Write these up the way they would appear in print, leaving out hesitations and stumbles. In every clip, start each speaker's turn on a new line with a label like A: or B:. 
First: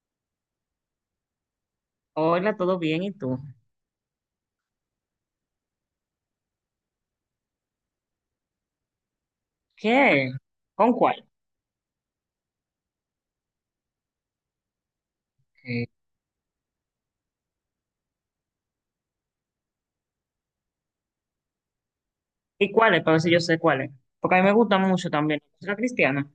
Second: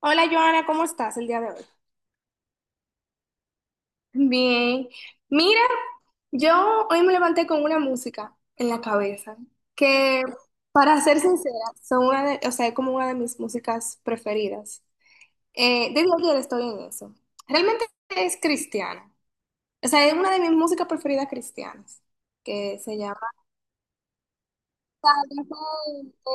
A: Hola Joana, ¿cómo estás el día de hoy?
B: Hola, ¿todo bien? ¿Y tú?
A: Bien, mira, yo hoy me levanté con una música en la cabeza que,
B: ¿Qué? ¿Con
A: para ser
B: cuál?
A: sincera, son una de, o sea, es como una de mis músicas preferidas.
B: Eh,
A: Desde ayer estoy en eso. Realmente es cristiana, o sea, es una de mis músicas preferidas cristianas,
B: ¿Y
A: que se
B: cuáles? Para
A: llama,
B: ver si yo sé cuáles. Porque a mí me gusta mucho también la música cristiana.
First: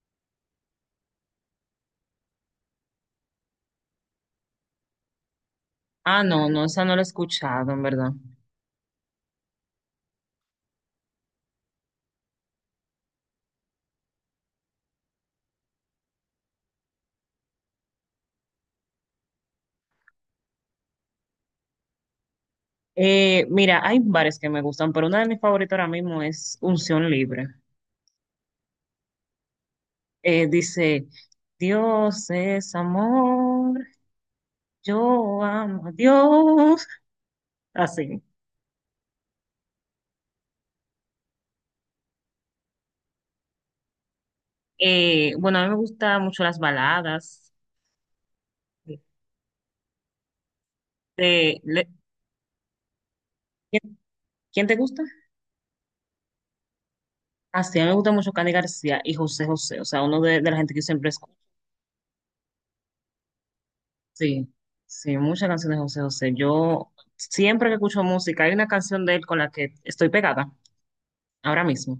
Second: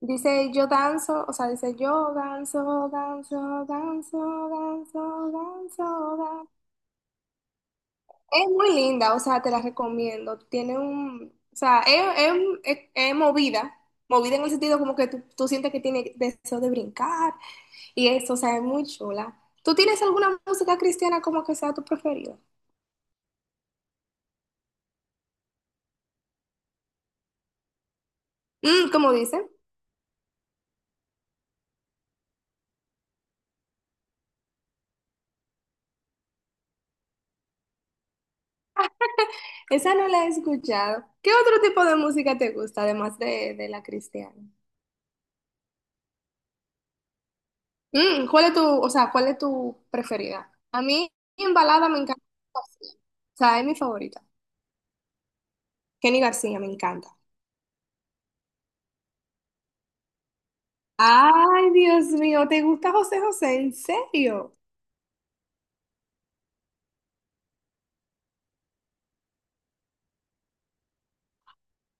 A: dice, yo danzo, o sea, dice, yo danzo, danzo, danzo, danzo, danzo,
B: Ah, no,
A: danzo.
B: no, esa no la he escuchado, en verdad.
A: Es muy linda, o sea, te la recomiendo. Tiene un, o sea, es movida, movida en el sentido como que tú sientes que tiene deseo de brincar y eso, o sea, es muy chula. ¿Tú tienes alguna música cristiana como que sea tu preferida?
B: Mira, hay varias que me gustan, pero una de mis favoritas ahora mismo es Unción Libre.
A: Mm, como dicen,
B: Dice, Dios es amor, yo amo a Dios. Así.
A: esa no la he escuchado. ¿Qué otro tipo de música te gusta además de la cristiana?
B: Bueno, a mí me gustan mucho las baladas.
A: Mm, ¿cuál es tu, o sea, cuál es tu preferida? A mí en
B: Eh, le-
A: balada me encanta. Kenny García. O sea, es mi
B: ¿Quién,
A: favorita.
B: quién te gusta?
A: Kenny García me encanta.
B: Así, a mí me gusta mucho Cani García y José José, o sea, uno de la gente que yo siempre escucho.
A: Ay, Dios mío, ¿te gusta José José? ¿En
B: Sí,
A: serio?
B: sí, muchas canciones de José José. Yo siempre que escucho música, hay una canción de él con la que estoy pegada ahora mismo.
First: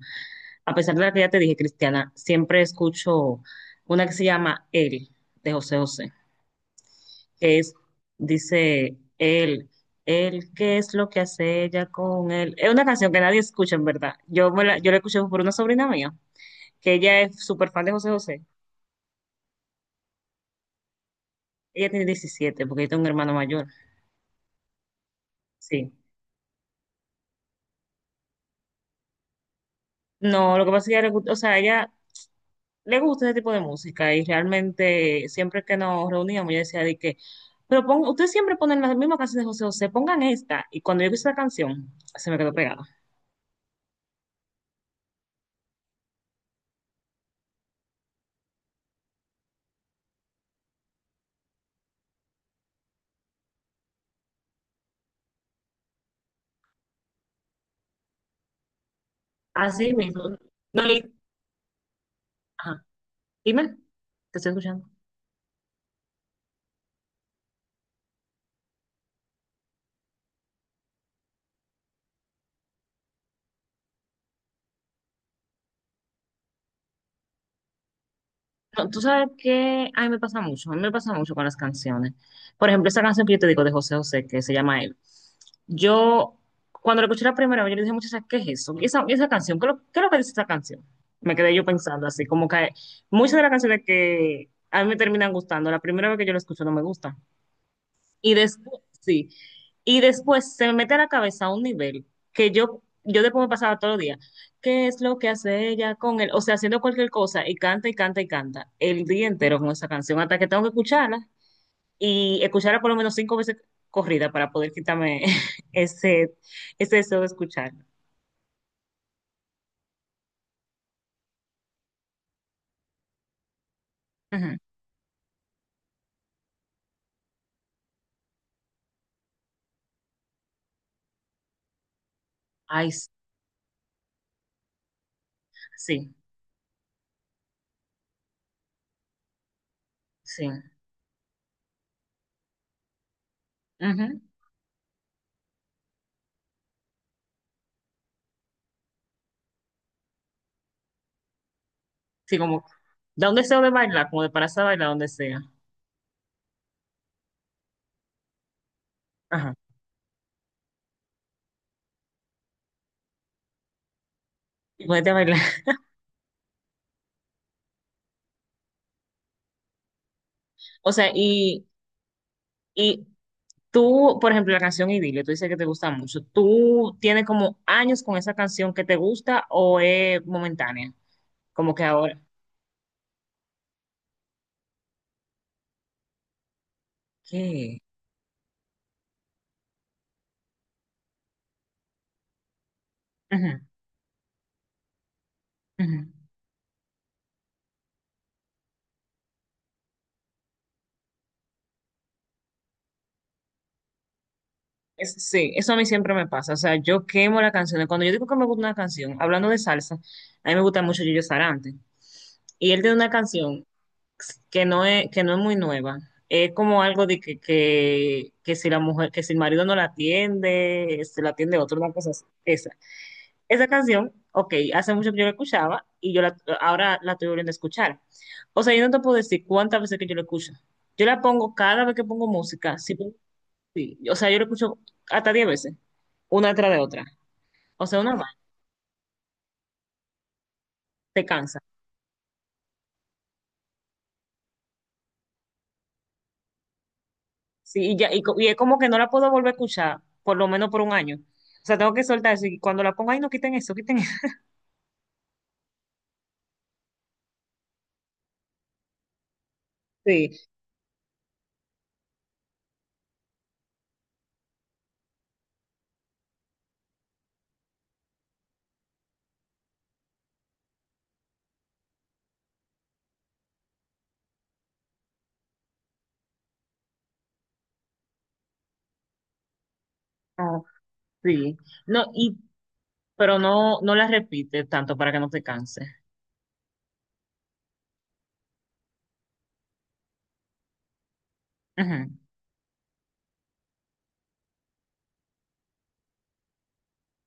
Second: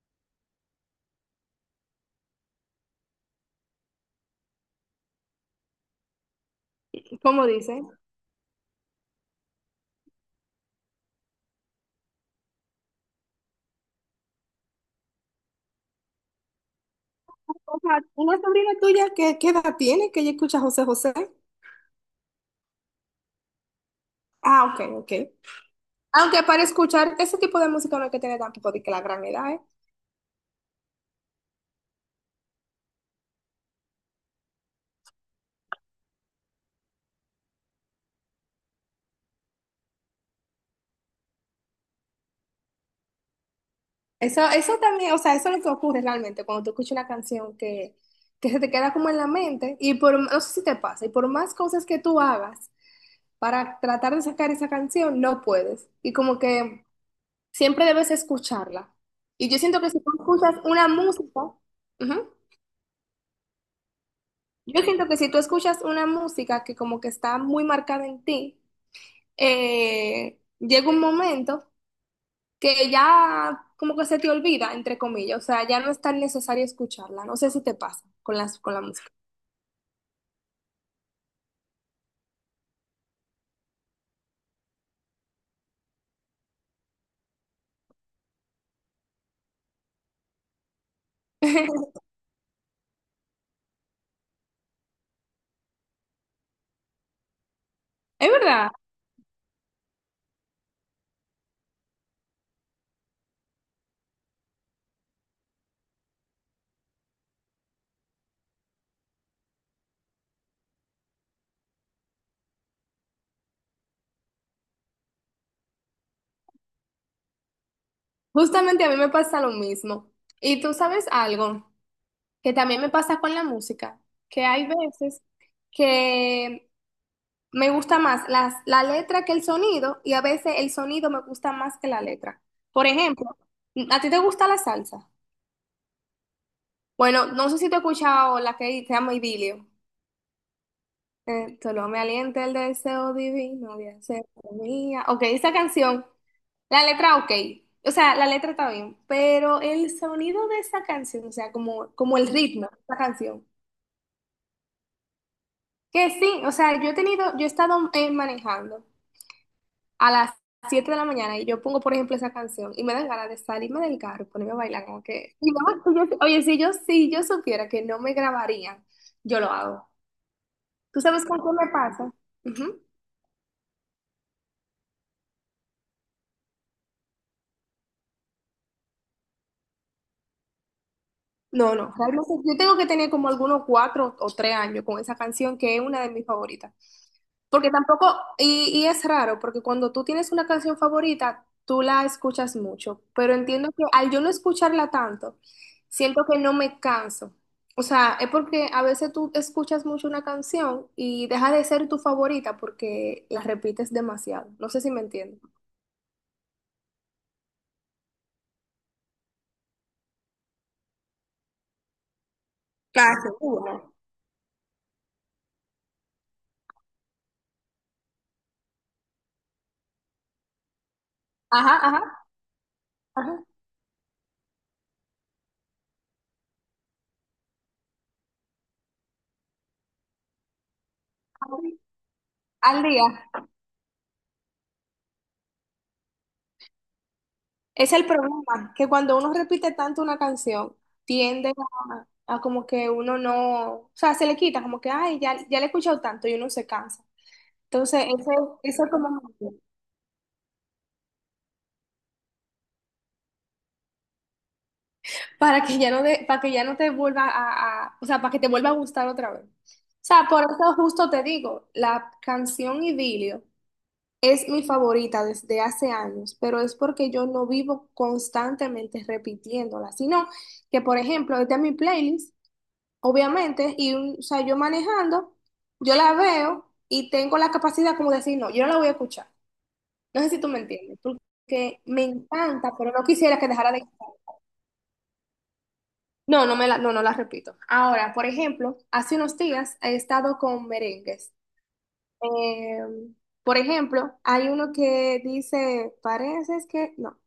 B: A pesar de la que ya te dije, Cristiana, siempre escucho una que se llama Él, de José José,
A: ¿Cómo
B: que es,
A: dice?
B: dice, Él, ¿qué es lo que hace ella con él? Es una canción que nadie escucha, en verdad. Yo la escuché por una sobrina mía, que ella es súper
A: O
B: fan de
A: sea,
B: José
A: una
B: José.
A: sobrina tuya, ¿qué, qué edad tiene que ella escucha José José?
B: Ella tiene 17 porque yo tengo un hermano mayor,
A: Ah, ok, ok.
B: sí.
A: Aunque para escuchar ese tipo de música no hay que tener tampoco de que la gran edad, ¿eh?
B: No, lo que pasa es que ella, o sea, ella le gusta ese tipo de música y realmente siempre que nos reuníamos ella decía de que, pero pon, ustedes siempre ponen las mismas canciones de José José, pongan esta. Y cuando yo vi esa canción, se me quedó pegada.
A: Eso también, o sea, eso es lo que ocurre realmente cuando tú escuchas una canción que se te queda como en la mente y por, no sé si te pasa, y por más cosas que tú hagas para tratar de sacar esa canción, no puedes. Y como que siempre debes escucharla. Y yo siento que
B: Así
A: si tú
B: mismo.
A: escuchas
B: No,
A: una música, ujú,
B: ajá. Dime, te estoy
A: yo
B: escuchando.
A: siento que si tú escuchas una música que como que está muy marcada en ti, llega un momento que ya como que se te olvida, entre comillas, o sea, ya no es tan necesario escucharla. No sé si te pasa con las, con la
B: No, tú
A: música.
B: sabes que a mí me pasa mucho, a mí me pasa mucho con las canciones. Por ejemplo, esa canción que yo te digo de José José, que se llama Él. Yo, cuando la escuché la primera vez, yo le dije muchas veces, ¿qué es eso? Y esa canción? ¿Qué es lo que dice esa canción? Me quedé yo pensando así, como que muchas de las canciones que a mí me terminan gustando, la primera vez que yo la escucho no me gusta.
A: Es
B: Y
A: verdad,
B: después, sí. Y después se me mete a la cabeza a un nivel que yo después me pasaba todos los días. ¿Qué es lo que hace ella con él? O sea, haciendo cualquier cosa y canta y canta y canta el día entero con esa canción hasta que tengo que escucharla y escucharla por lo menos 5 veces corrida para poder quitarme ese, ese deseo de escucharla.
A: justamente a mí me pasa lo mismo. Y tú sabes algo que también me pasa con la música, que
B: Ujú.
A: hay veces que me gusta más las, la letra que el sonido y a veces el sonido me gusta más que la letra. Por
B: Ay,
A: ejemplo, ¿a ti te gusta la salsa?
B: sí,
A: Bueno, no sé si te he escuchado la que se llama Idilio.
B: sí.
A: Solo me alienta el deseo divino de
B: Ujú.
A: hacer mía. Ok, esa canción, la letra ok. O sea, la letra está bien, pero el sonido de esa canción, o sea, como, como el
B: Sí,
A: ritmo
B: como
A: de esa
B: da un
A: canción.
B: deseo de bailar, como de pararse a bailar donde sea.
A: Que sí, o sea, yo he tenido, yo he estado manejando
B: Ajá.
A: a las 7 de la mañana y yo pongo, por ejemplo, esa canción y me dan ganas de salirme del carro y ponerme a
B: Y
A: bailar como
B: ponerte a
A: que
B: bailar.
A: y no, sí, oye, si yo supiera que no me grabarían, yo lo hago.
B: O
A: ¿Tú
B: sea,
A: sabes con qué me pasa? Ujú.
B: tú, por ejemplo, la canción Idilio, tú dices que te gusta mucho. ¿Tú tienes como años con esa canción que te gusta o es momentánea? Como
A: No,
B: que
A: no,
B: ahora.
A: realmente yo tengo que tener como algunos 4 o 3 años con esa canción que es una de mis favoritas. Porque
B: ¿Qué?
A: tampoco, y es raro, porque cuando tú tienes una canción favorita, tú la escuchas mucho, pero
B: Ujú,
A: entiendo que al yo no escucharla tanto,
B: ujú.
A: siento que no me canso. O sea, es porque a veces tú escuchas mucho una canción y deja de ser tu favorita porque la repites demasiado. No sé si me
B: Es-
A: entiendes.
B: sí, eso a mí siempre me pasa. O sea, yo quemo las canciones. Cuando yo digo que me gusta una canción, hablando de salsa, a mí me gusta mucho Gillo Sarante. Y él tiene una
A: Casi.
B: canción
A: Una.
B: que no es muy nueva. Es como algo de que si la mujer, que si el marido no la atiende, se la atiende
A: Ajá,
B: otro, una
A: ajá,
B: cosa así. Esa.
A: ajá.
B: Esa canción, ok, hace mucho que yo la escuchaba y ahora la estoy volviendo a escuchar. O sea, yo no te puedo decir cuántas veces que yo la escucho. Yo la pongo cada vez que pongo música.
A: Al
B: Sí,
A: día.
B: sí. O sea, yo la escucho hasta 10 veces, una tras de otra. O
A: Es
B: sea,
A: el
B: una más,
A: problema, que cuando uno repite tanto una canción,
B: te
A: tiende
B: cansa.
A: a como que uno no, o sea, se le quita, como que, ay, ya, ya le he escuchado tanto y uno se cansa.
B: Sí, y,
A: Entonces,
B: ya, y,
A: ese,
B: co- y es como
A: eso
B: que
A: es
B: no la puedo
A: como
B: volver a escuchar, por lo menos por un año. O sea, tengo que soltar eso. Y cuando la pongo ahí, no quiten eso, quiten eso.
A: para que ya no te vuelva a, o sea, para que te vuelva a gustar otra vez. O sea,
B: Sí,
A: por eso justo te digo, la canción Idilio es mi favorita desde hace años, pero es porque yo no vivo constantemente repitiéndola, sino que, por ejemplo, esta es mi playlist, obviamente, o sea, yo manejando, yo la veo y tengo la capacidad como de decir, no, yo no la voy a escuchar. No sé si tú me
B: no,
A: entiendes,
B: sí.
A: porque me
B: No,
A: encanta, pero no
B: pero
A: quisiera que dejara de
B: no, no la
A: escuchar.
B: repites tanto para que no te canse.
A: No, no la repito. Ahora, por ejemplo, hace unos días he estado con merengues.
B: Ujú.
A: Eh, por ejemplo, hay uno que dice, parece es que, no,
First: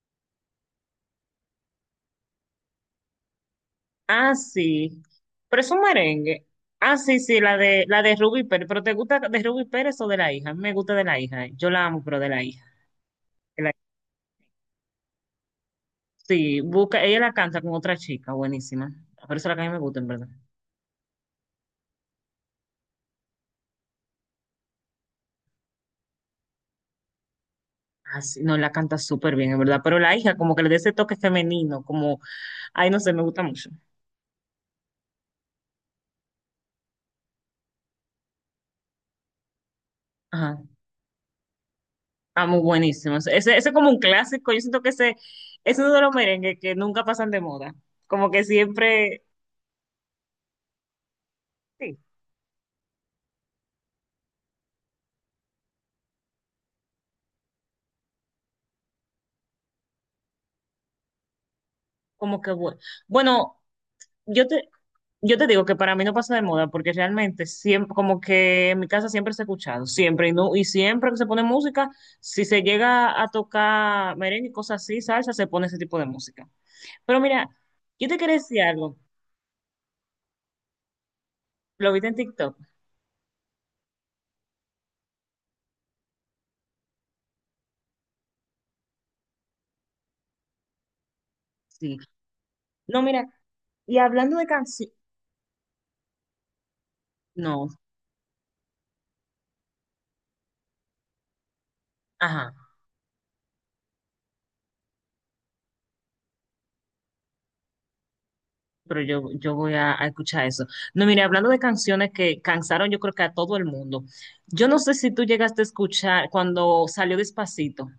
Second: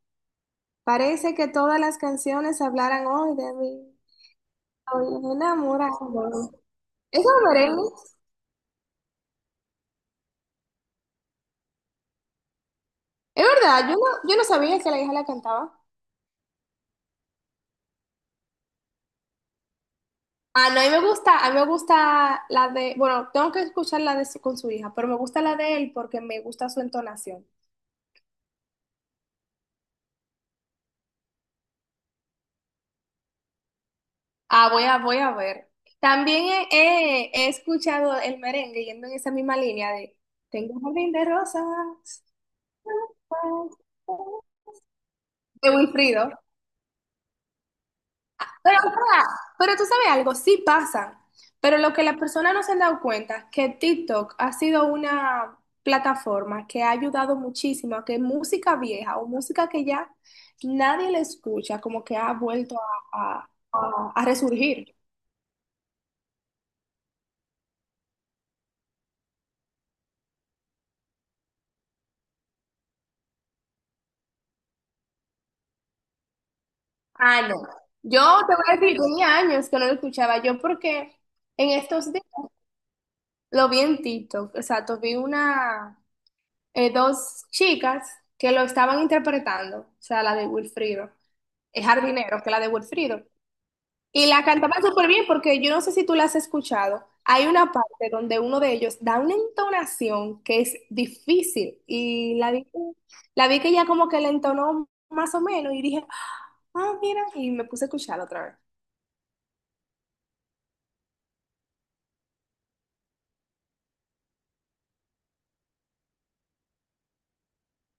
A: parece que todas las canciones hablaran hoy de mí.
B: Ah, sí.
A: Hoy
B: Pero es un
A: enamorado.
B: merengue.
A: ¿Eso
B: Ah, sí,
A: es
B: sí,
A: un
B: la
A: merengue?
B: de, la de Ruby Pérez. ¿Pero te gusta de Ruby Pérez o de la hija? A mí me gusta de la hija. Yo la amo, pero de la hija.
A: Es
B: De la-
A: verdad, yo no sabía que la hija la cantaba.
B: sí, busca, ella la canta con otra chica, buenísima. Por eso es la que a mí me gusta, en verdad.
A: Ah, no, a mí me gusta la de, bueno, tengo que escuchar con su hija, pero me gusta la de él porque me gusta su entonación.
B: Ah, sí, no, la canta súper bien, en verdad. Pero la hija, como que le da ese toque femenino, como, ay, no sé, me gusta mucho.
A: Ah, voy a ver. También he escuchado el merengue yendo en esa misma línea de
B: Ajá.
A: tengo un jardín de rosas
B: Ah, muy buenísimo. Ese es como un clásico. Yo siento que ese
A: de
B: es uno de los
A: Wilfrido.
B: merengues que nunca pasan de moda. Como que
A: Pero, o
B: siempre,
A: sea, pero tú sabes algo, sí pasan, pero lo
B: sí,
A: que las personas no se han dado cuenta, que TikTok ha sido una plataforma que ha ayudado muchísimo a que música vieja o música que ya nadie le escucha, como que ha
B: como que
A: vuelto
B: bueno.
A: a, a-
B: Bueno,
A: a
B: yo te,
A: resurgir.
B: Yo te digo que para mí no pasa de moda porque realmente siempre, como que en mi casa siempre se ha escuchado, siempre y no, y siempre que se pone música, si se llega a tocar merengue y cosas así, salsa, se pone ese tipo de música. Pero
A: Ah,
B: mira,
A: no.
B: yo te
A: Yo
B: quería
A: te
B: decir
A: voy a
B: algo,
A: decir, tenía años que no lo escuchaba yo porque en
B: lo viste
A: estos
B: en
A: días
B: TikTok,
A: lo vi en TikTok, exacto, vi una, dos chicas que lo estaban interpretando, o sea, la de Wilfrido, es
B: sí.
A: Jardinero, que la de
B: No,
A: Wilfrido.
B: mira, y
A: Y
B: hablando
A: la
B: de
A: cantaban
B: canciones,
A: súper bien porque yo no sé si tú la has escuchado. Hay
B: no,
A: una parte donde uno de ellos da una entonación que es difícil y
B: ajá,
A: la vi que ella como que la entonó más o menos y dije, ah, mira, y me puse a escucharla otra vez.
B: pero yo voy a escuchar eso. No, mira, hablando de canciones que cansaron, yo creo que a todo el mundo. Yo no sé si tú llegaste a escuchar cuando salió Despacito.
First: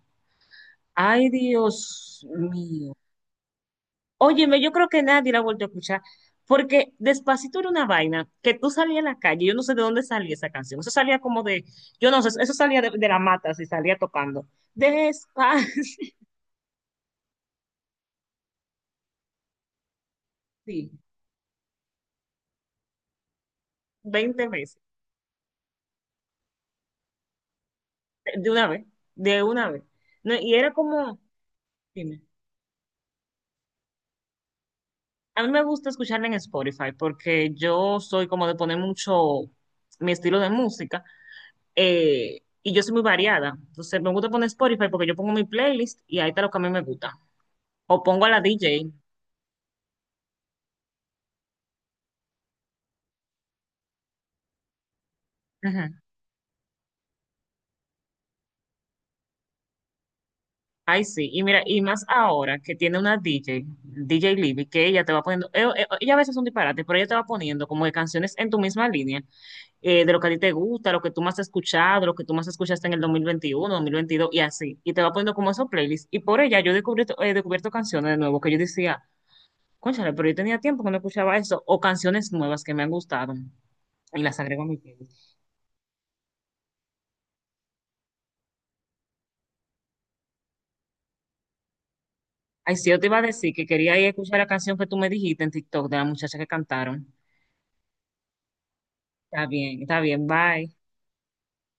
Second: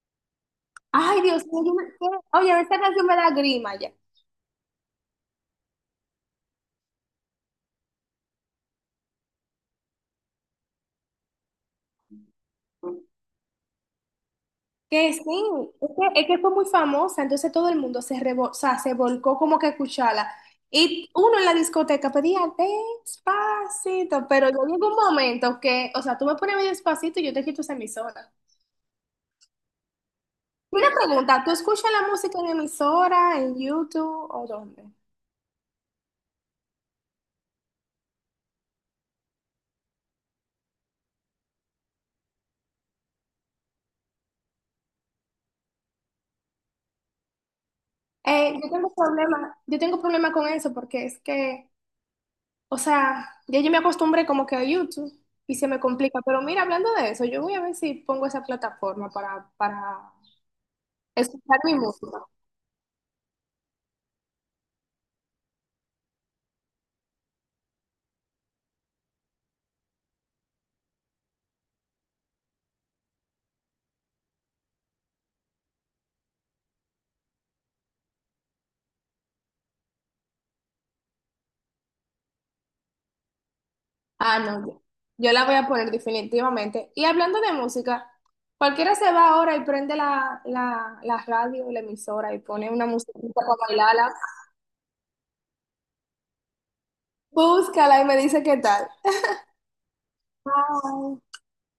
A: Ay,
B: Ay,
A: Dios mío,
B: Dios
A: oye, esta
B: mío.
A: canción me da grima ya.
B: Óyeme, yo creo que nadie la ha vuelto a escuchar, porque Despacito era una vaina que tú salías a la calle, yo no sé de dónde salía esa canción, eso salía como de, yo no sé, eso salía de la mata, si salía tocando.
A: Que sí,
B: Despacito,
A: es que fue muy famosa, entonces todo el mundo o sea, se volcó como que a escucharla.
B: sí,
A: Y uno en la discoteca pedía despacito, pero
B: 20
A: yo
B: veces,
A: llegó un momento que, o sea, tú me pones medio despacito y yo te quito esa emisora.
B: de una vez, de una vez. No, y era
A: Una
B: como,
A: pregunta, ¿tú escuchas la
B: dime,
A: música en emisora, en YouTube o dónde?
B: a mí me gusta escucharla en Spotify, porque yo soy como de poner mucho mi estilo de música, y yo soy muy variada, entonces me gusta poner Spotify porque yo pongo mi playlist y ahí está lo que a mí me gusta. O pongo a la DJ.
A: Yo tengo problema con eso porque es que, o sea, ya yo me acostumbré como que a YouTube y se me
B: Ajá.
A: complica. Pero mira, hablando de eso, yo voy a ver si pongo esa plataforma para
B: Ay, sí. Y
A: escuchar
B: mira,
A: mi
B: y más
A: música.
B: ahora que tiene una DJ, DJ Libby, que ella te va poniendo, ella a veces es un disparate, pero ella te va poniendo como que canciones en tu misma línea, de lo que a ti te gusta, lo que tú más has escuchado, lo que tú más escuchaste en el 2021, 2022 y así. Y te va poniendo como esos playlists. Y por ella yo he descubierto canciones de nuevo que yo decía, cónchale, pero yo tenía tiempo que no escuchaba eso, o canciones nuevas que me han gustado. Y las
A: Ah,
B: agrego
A: no,
B: a mi playlist.
A: yo la voy a poner definitivamente. Y hablando de música, cualquiera se va ahora y prende la radio, la emisora y pone
B: Ay,
A: una
B: sí, yo te iba a
A: musiquita
B: decir
A: para
B: que quería ir a
A: bailarla.
B: escuchar la canción que tú me dijiste en TikTok de la muchacha que cantaron.
A: Búscala y me dice qué tal.
B: Está bien, bye.
A: Bye.